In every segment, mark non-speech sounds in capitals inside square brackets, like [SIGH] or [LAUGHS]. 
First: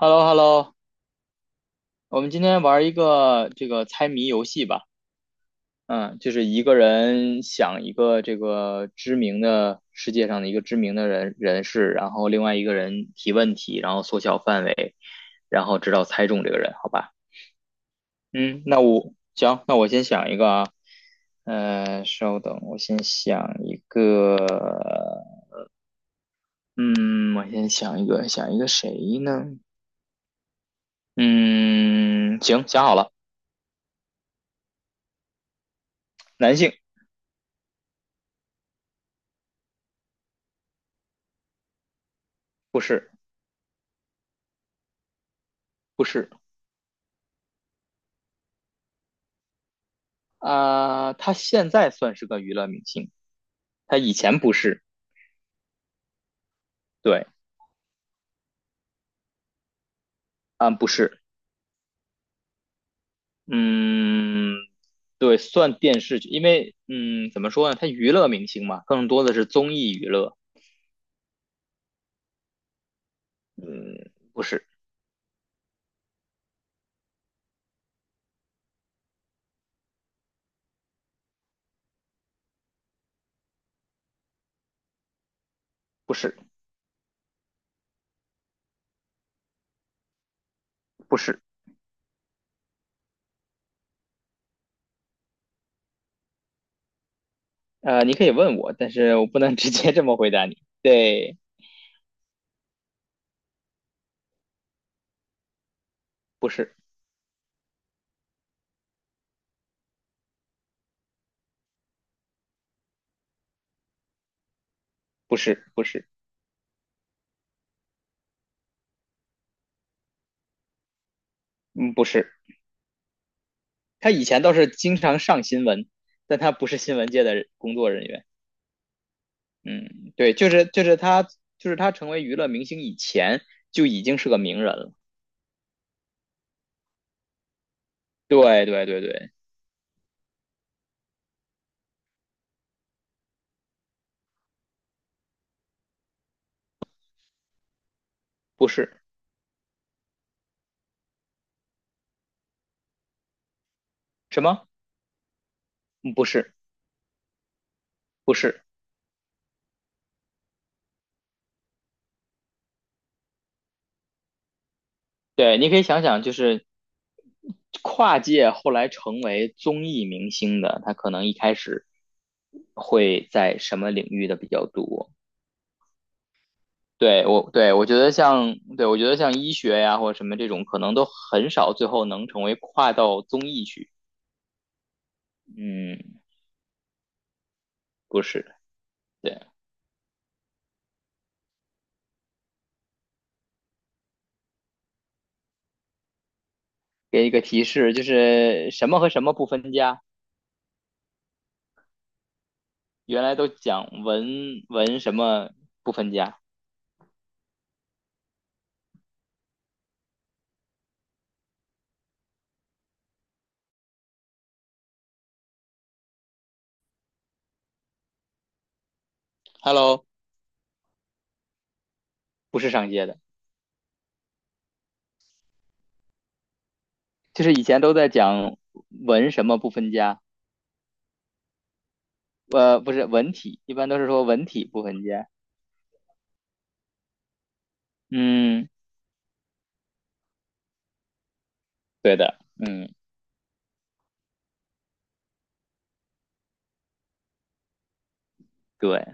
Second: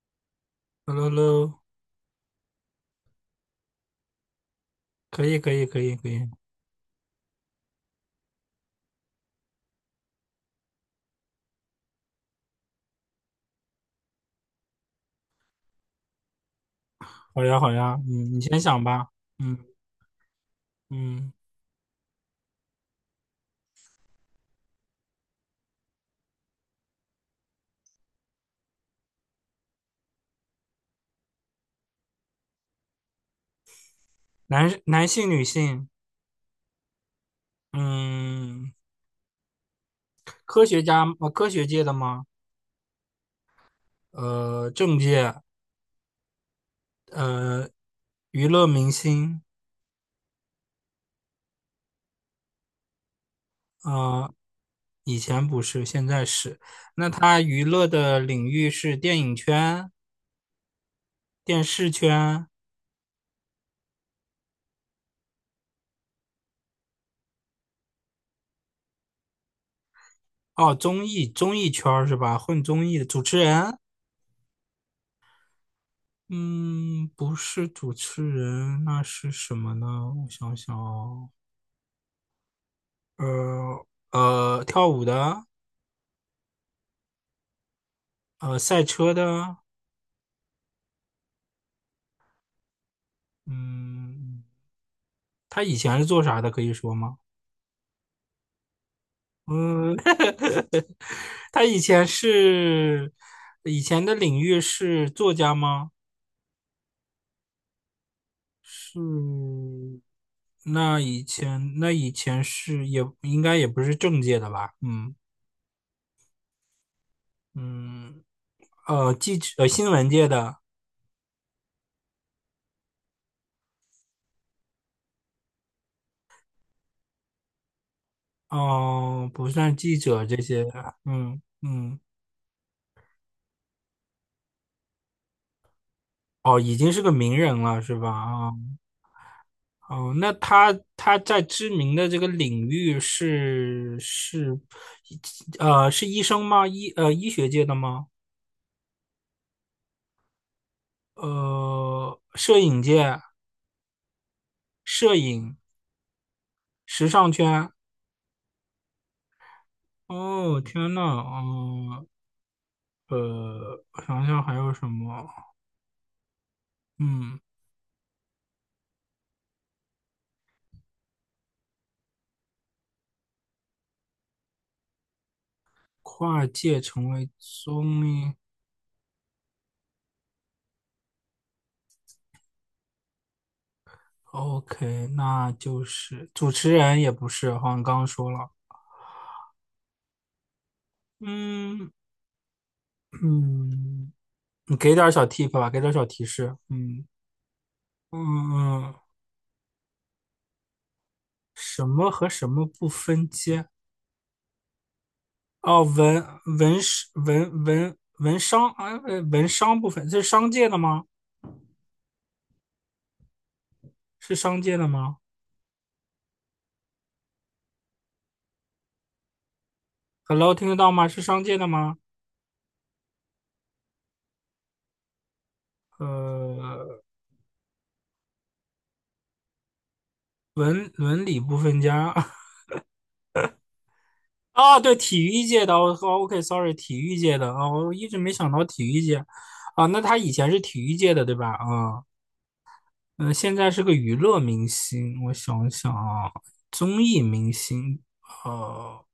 h e l l o h e l l o Hello hello，我们今天玩一个这个猜谜游戏吧。可以可以可以可嗯，以，就是一个人想一个这个知名的世界上的一个知名的人士，然后另外一个人提问题，然后缩小范围，然后直到猜中这个人，好吧？好呀好呀，嗯，你先嗯，那想吧，我嗯行，那我先想一个啊。嗯，稍等，我先想一个。嗯，我先想一个，想一个谁呢？嗯，行，想好了，男性女性，男性，嗯，科学界的吗？不是，政界，不是。呃，娱乐明星，啊、他现在算是个娱乐明星，他以呃，前不是，以前不是，现在是。那对，他娱乐的领域是电影圈、啊、不是，电视圈，嗯，对，算电视剧，因为，嗯，怎么说呢，他娱乐明星嘛，更多的是综艺娱乐，哦，综艺圈儿是吧？混综艺的主持人。嗯，不是，嗯，不是主持人，那是什么呢？我想想哦，呃跳舞的，不是，赛车的，不是，嗯，他以前是做啥的？可以说吗？你可以问我，但是我不能 [LAUGHS] 直接嗯，这么回答你，对，[LAUGHS] 他以前的领域是作家吗？不是，是，那以前是也应该也不是政界的吧？嗯不是，不是，嗯，新闻界的。嗯，不是，他以前倒是经常上新闻，但他不是新闻界的工作人员。哦，不算记嗯，者对，这就些，是就是他嗯就是他嗯，成为娱乐明星以前就已经是个名人了。哦，已经是个名人了，是吧？啊、哦，对对对对，哦，那他在知名的这个领域是医生吗？医学界的吗？不是摄影界、什么，摄影、嗯，不是时尚圈。不是，哦，天呐，哦，我想想还有什么？对，你可以想想，就是嗯，跨界后来成为综艺明星的，他可能一开始会在什么领域的比较多？跨界成对为我对我觉综得艺。像对我觉得像医学呀或者什么这种，可能都很少最后能成为跨到综艺去。OK，那就嗯，是主持人也不是，好像刚刚不说是，了。对。嗯嗯，你给点儿小 tip 吧，给点儿小提示。嗯给一个提示，就嗯是什嗯，么和什么不分家？什么和什么不原分来都家？讲文什么哦，不分文家文史文商啊，文商不分，这是商界的吗？是商界的吗，Hello，？Hello，听得到吗？是商界的吗？不是上街的，呃，就是以前都在讲文什么不分家，文理不分家。[LAUGHS] 不是文体，一般都是说文体啊，不对，分体家。育界的，哦哦，OK，sorry，体育界的啊，我一直没想到嗯，体育界啊，那他以前是体育界的对吧？啊，对的，嗯，嗯，现在是个娱乐明星，我想想啊，综艺明星，对，呃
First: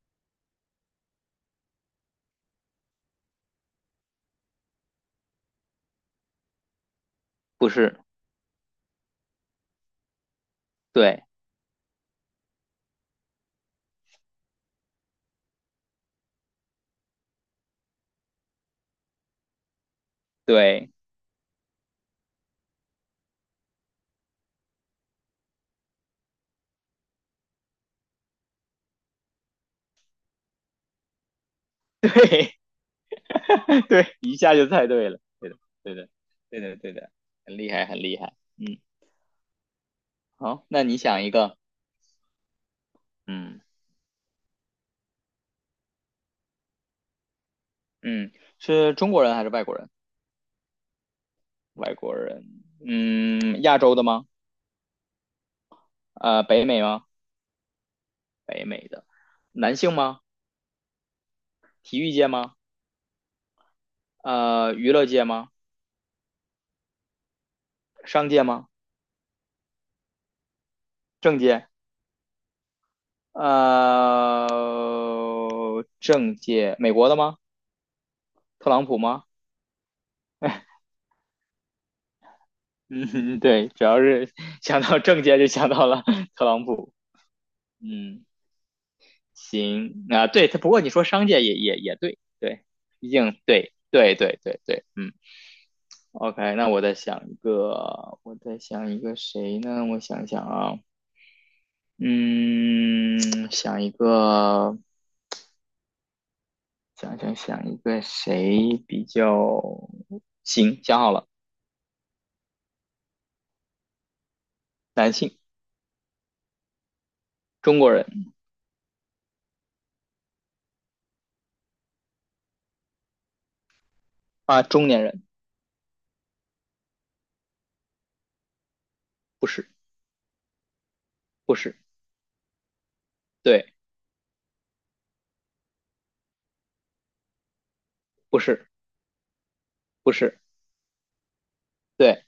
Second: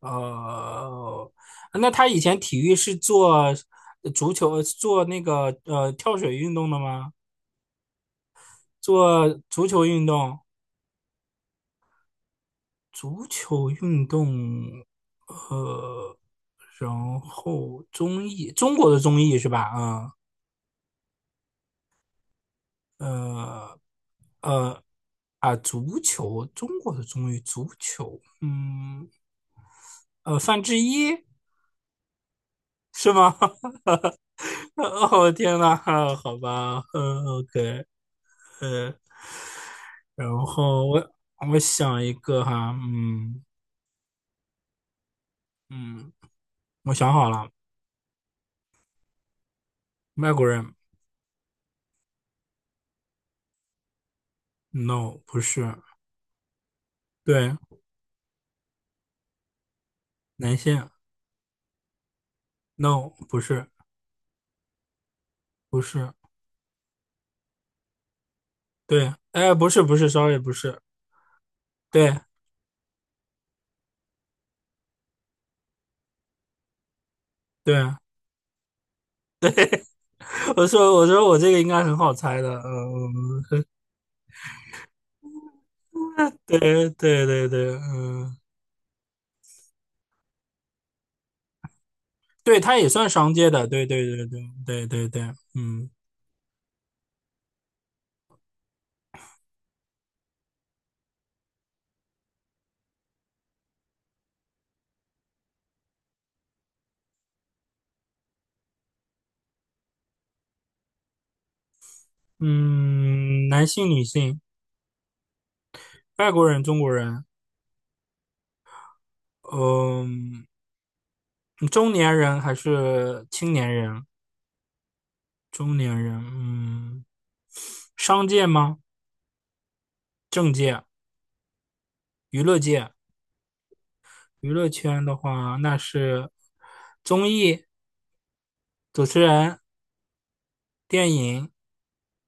呃，那他以前体育是做足球，做那个跳水运动的吗？不是，做足球运动对，足球运动，呃，然后综艺，中国的综艺是吧？啊、对，呃，呃，啊，足球，中国的综艺，足球，嗯，范志毅 [LAUGHS] 对，是吗？[LAUGHS] 太对了，哦，对的，天呐，对的，啊好对的，吧，对的，嗯很厉，OK，害，很厉害。嗯，呃，然好，那后你我想一个，我想一个哈，嗯嗯嗯，我想好了，嗯，是中国人还是外国人？外国人外国人，嗯，亚洲的吗？，no，不是，北美吗？对，北美的，男性吗？男性 体育界吗？n o 不是。娱乐界吗？不是，商界吗？对，哎，不是，不是，sorry，不是，政界？对，政界，美国的吗？对，特朗普吗？[LAUGHS] 我 [LAUGHS] 说，我说我这个应该很好猜的，嗯，嗯，对，主要是想到政界就想到了 [LAUGHS] [LAUGHS] 特朗对，普。对，对，对，嗯，嗯，行啊，对，他不过你说商界也对，对，对，他也算毕商竟界的，对对，对，对对，对对，对对，对，对，嗯，对，嗯，OK，那我再想一个，我再想一个谁呢？我想想啊，嗯，想一个，想想一个谁比较行？想好了，嗯，男性、女性，男性，外国人、中国人，中国人嗯，中年人还是青年人？啊，中年人，中年人，嗯，商界吗？不是，政界、不是，娱乐界、对，娱乐圈的话，那是综艺。不是，主持人，不是，电影，对，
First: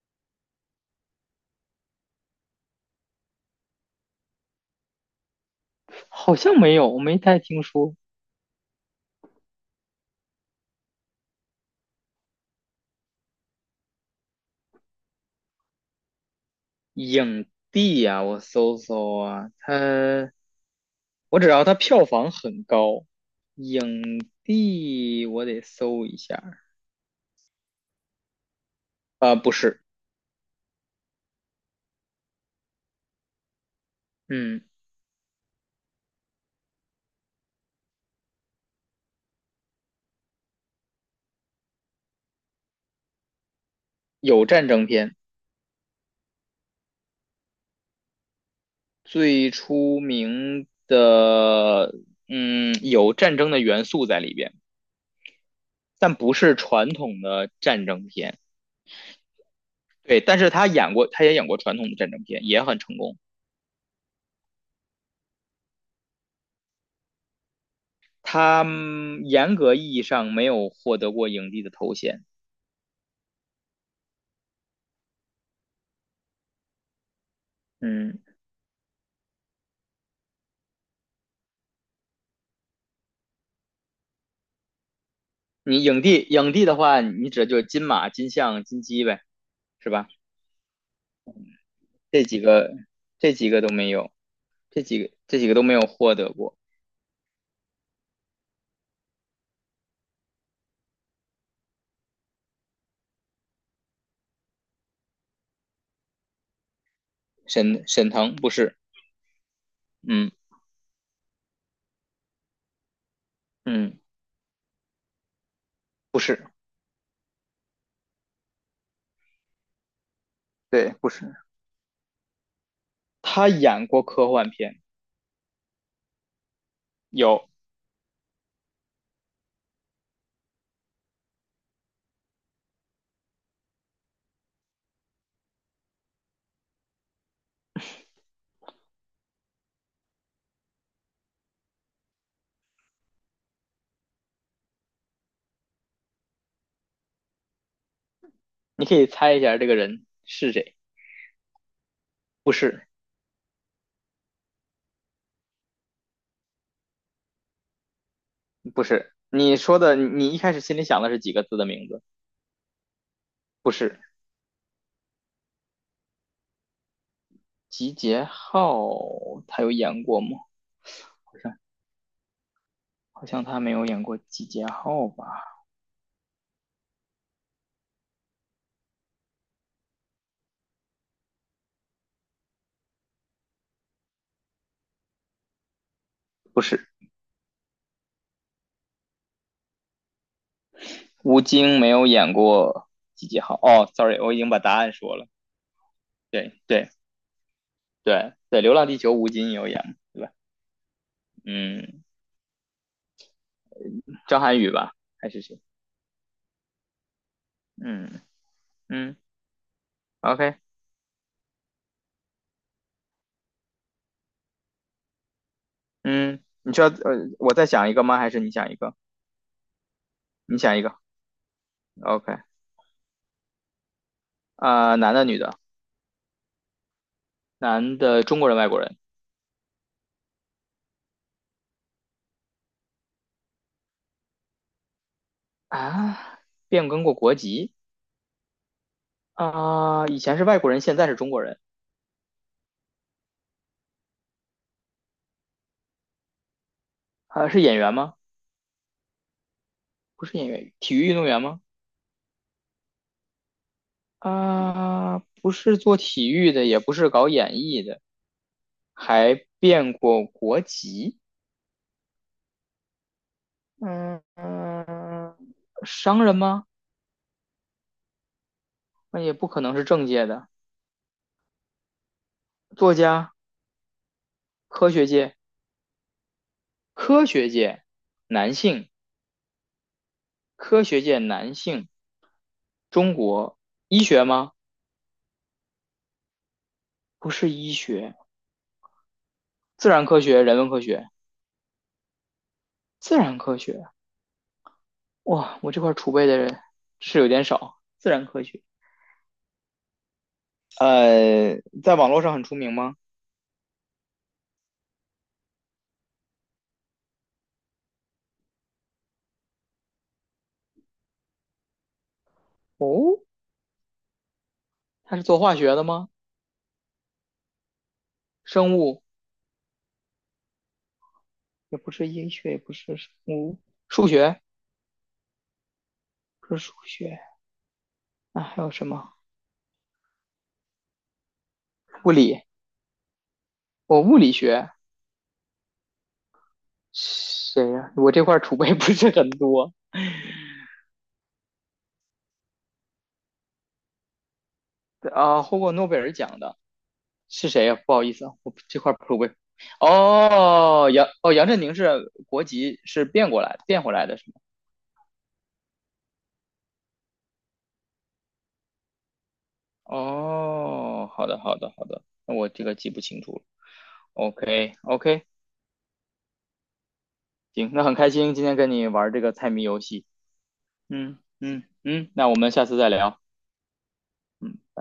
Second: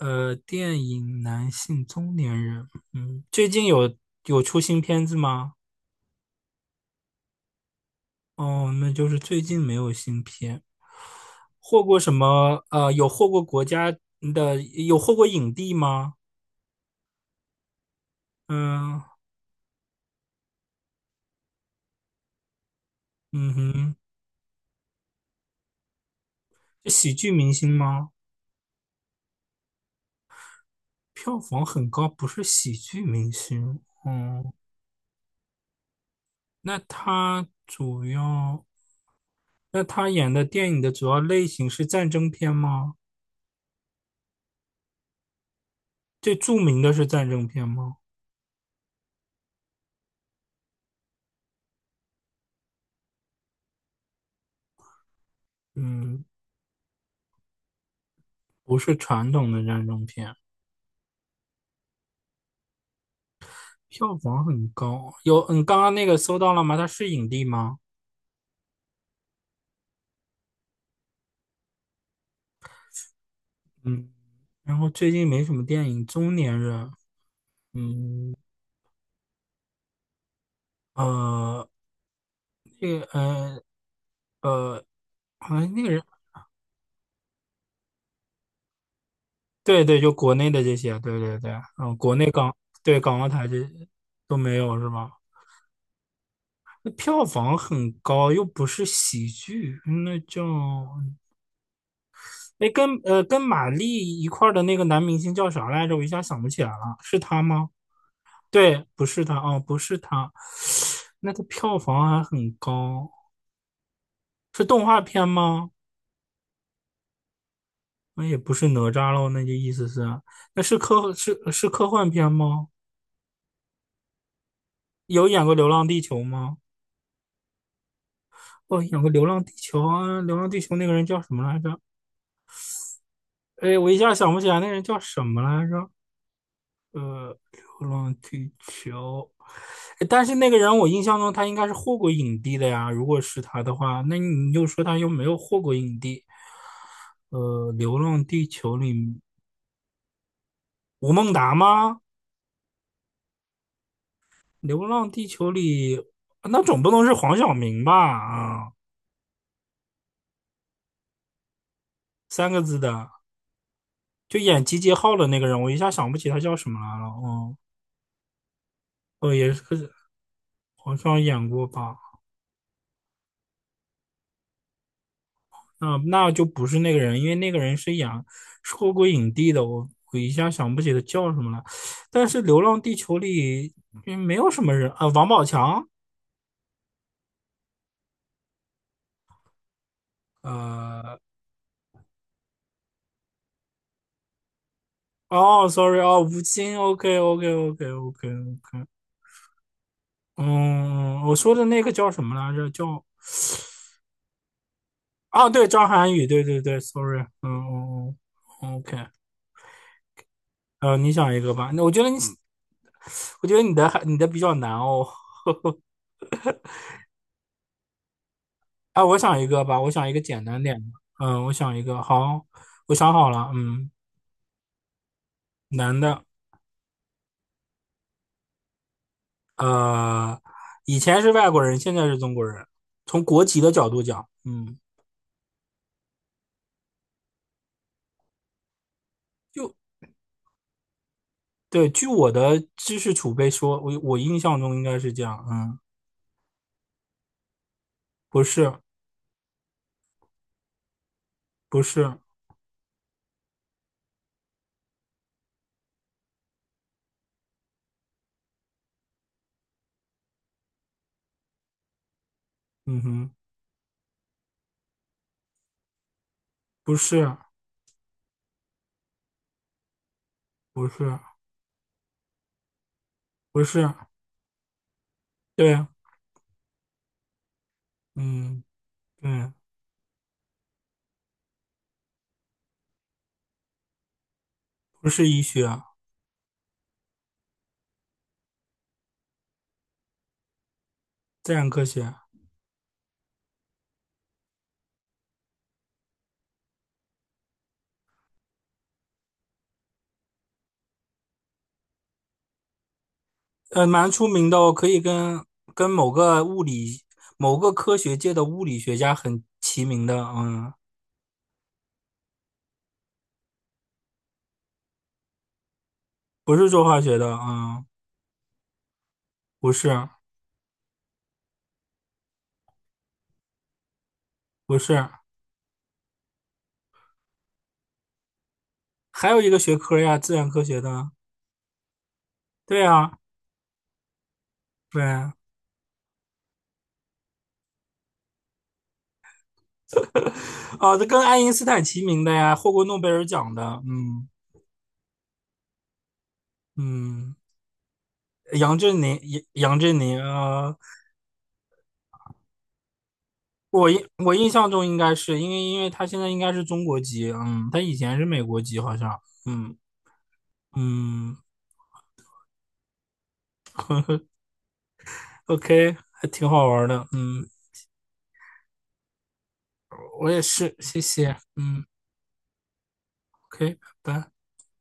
电影男性中年人，嗯，最近有出新片子吗？好像没有，我没太听说，哦，那就是最近没有新片，获过什么？有获过国家的，有获过影帝吗？影帝呀，我搜嗯搜啊，他我只要他票房很高，嗯影哼，帝我得搜一下儿是喜剧明星吗？啊、不是，票房很高，不是喜剧明星。哦，嗯，那他主要，那他演的电影的主要类型是战争片吗？有战争片，最著名的是战争片吗？最出名的，嗯，有战争的元素在里边，但嗯，不是传统的战争片。不是传统的战争对，片，但是他演过，他也演过传统的战争片，也很成功。票房很高。有，刚刚那个搜到了吗？它是影帝吗？他严格意义上没有获得过影帝的头衔。嗯，然后最近没什么电影，中年人，嗯。嗯，呃，那个，呃，呃，好像那你个影人，帝，影帝的话，你指的就是金马、金像、金鸡呗，对是对，吧？就国内的这些，对对对，嗯，国这内几港，个，对港澳这台几这个都没有，都没有这是几个，吧？这几个都没有获得过。那票房很高，又不是喜剧，哎，跟跟马丽一块儿的那个男明星叫啥来着？我一下想不起来了，是他吗？沈腾不是，对，不是他，哦，不是他，嗯那个票房还很高，嗯，是动画片吗？不是，那也不是哪吒喽，那就意思是，那是对，不科是。是是科幻片吗？他演过科幻片，有演过《流浪地球》吗？有，哦，演过《流浪地球》啊，《流浪地球》那个人叫什么来着？哎，我一下想不起来那人叫什么来着。呃，流浪地球，诶但是那个人我印象中他应该是获过影帝的呀。如果是他的话，那你又说他又没有获过影帝？流浪地球你可以里猜一下这个人是谁？吴孟达吗？不是，流浪地球里那总不能是黄晓明吧？啊，不是。你说的，你一开始心里想的是几个字的名字？三个字的，不是，就演集结号的那个人，我一下想不起他叫什么来了。哦，集结号，哦，也他是有演过吗？好像好演像过吧？他没有演过集结号吧？嗯，那就不是那个人，因为那个人是演获过影帝的，我一下想不起他叫什么了。但是《流浪地球》里没有什么人啊，王宝强，不是，呃，吴京没有演过几号。哦，sorry，我已经把答案说了。哦，sorry，哦，吴对京对对对，《流，OK，OK，OK，OK，OK，浪地球》吴京有演，对吧？嗯，我说的那个嗯，叫什么来着？叫张涵予吧，还是啊，谁？对，张涵予，对对对，sorry，嗯嗯嗯嗯，OK，嗯，OK，你想一个吧，那我觉得你，我觉得你的还你的比较难哦，[LAUGHS] 嗯，你需要我再想一个吗？还是你想一个？哎，我想一个吧，我想一个简你单点想一的。个嗯，我想一个，，OK，好，我想好了。嗯，啊，男的女的？男的，男的中国人外国人呃，以前是外国人，现在是中国人。从国籍的角度讲，嗯，啊？变更过国籍就啊？以前是外国人，现在是中国人对，据我的知识储备说，我印象中应该是这样。嗯，啊？是演员吗？不是，不是演员，体育运动员吗？不是，啊，不是做体育的，也不是搞演艺的，还变过国籍。嗯哼，嗯嗯，商人吗？不是，那也不可能是政界的。不是，作家，不是，科学界，对，科学界男嗯，性，对，科学界男性。中国医学吗？不是医学，不是医学，自然科学、人文科学，自然科学，自然科学。哇，我这块储备的人是有点少。自然科学，在网络上很出名吗？蛮出名的哦，可以跟某个物理、某个科学界的物理学家很齐名的，嗯，哦，他是做化学的吗？不是做化学的，嗯，生物不是，也不是医学，也不是生物，数学不是，不是数学那还有什么？还有一个学科呀，自然科学的，物理，对呀，我物理学对，谁呀、我这块储备不是很多哦，这跟爱因斯坦齐名的呀，获过诺贝尔奖的，嗯啊，获过诺贝尔奖的嗯，是谁呀、不好意思啊，我杨这块儿振储宁，备。杨振宁，哦，杨振宁是国籍是变过来的变回来的是我吗？印象中应该是因为他现在应该是中国籍，嗯，他以前是美国籍好像，嗯哦，好嗯。的，好的，好的，那我这个记不清楚了。OK，OK，OK，还挺好玩的，嗯，行，那很开心今天跟你玩这个猜谜游戏。我也是，谢嗯谢，嗯嗯嗯，那我们下次再聊。，OK，拜拜。嗯。拜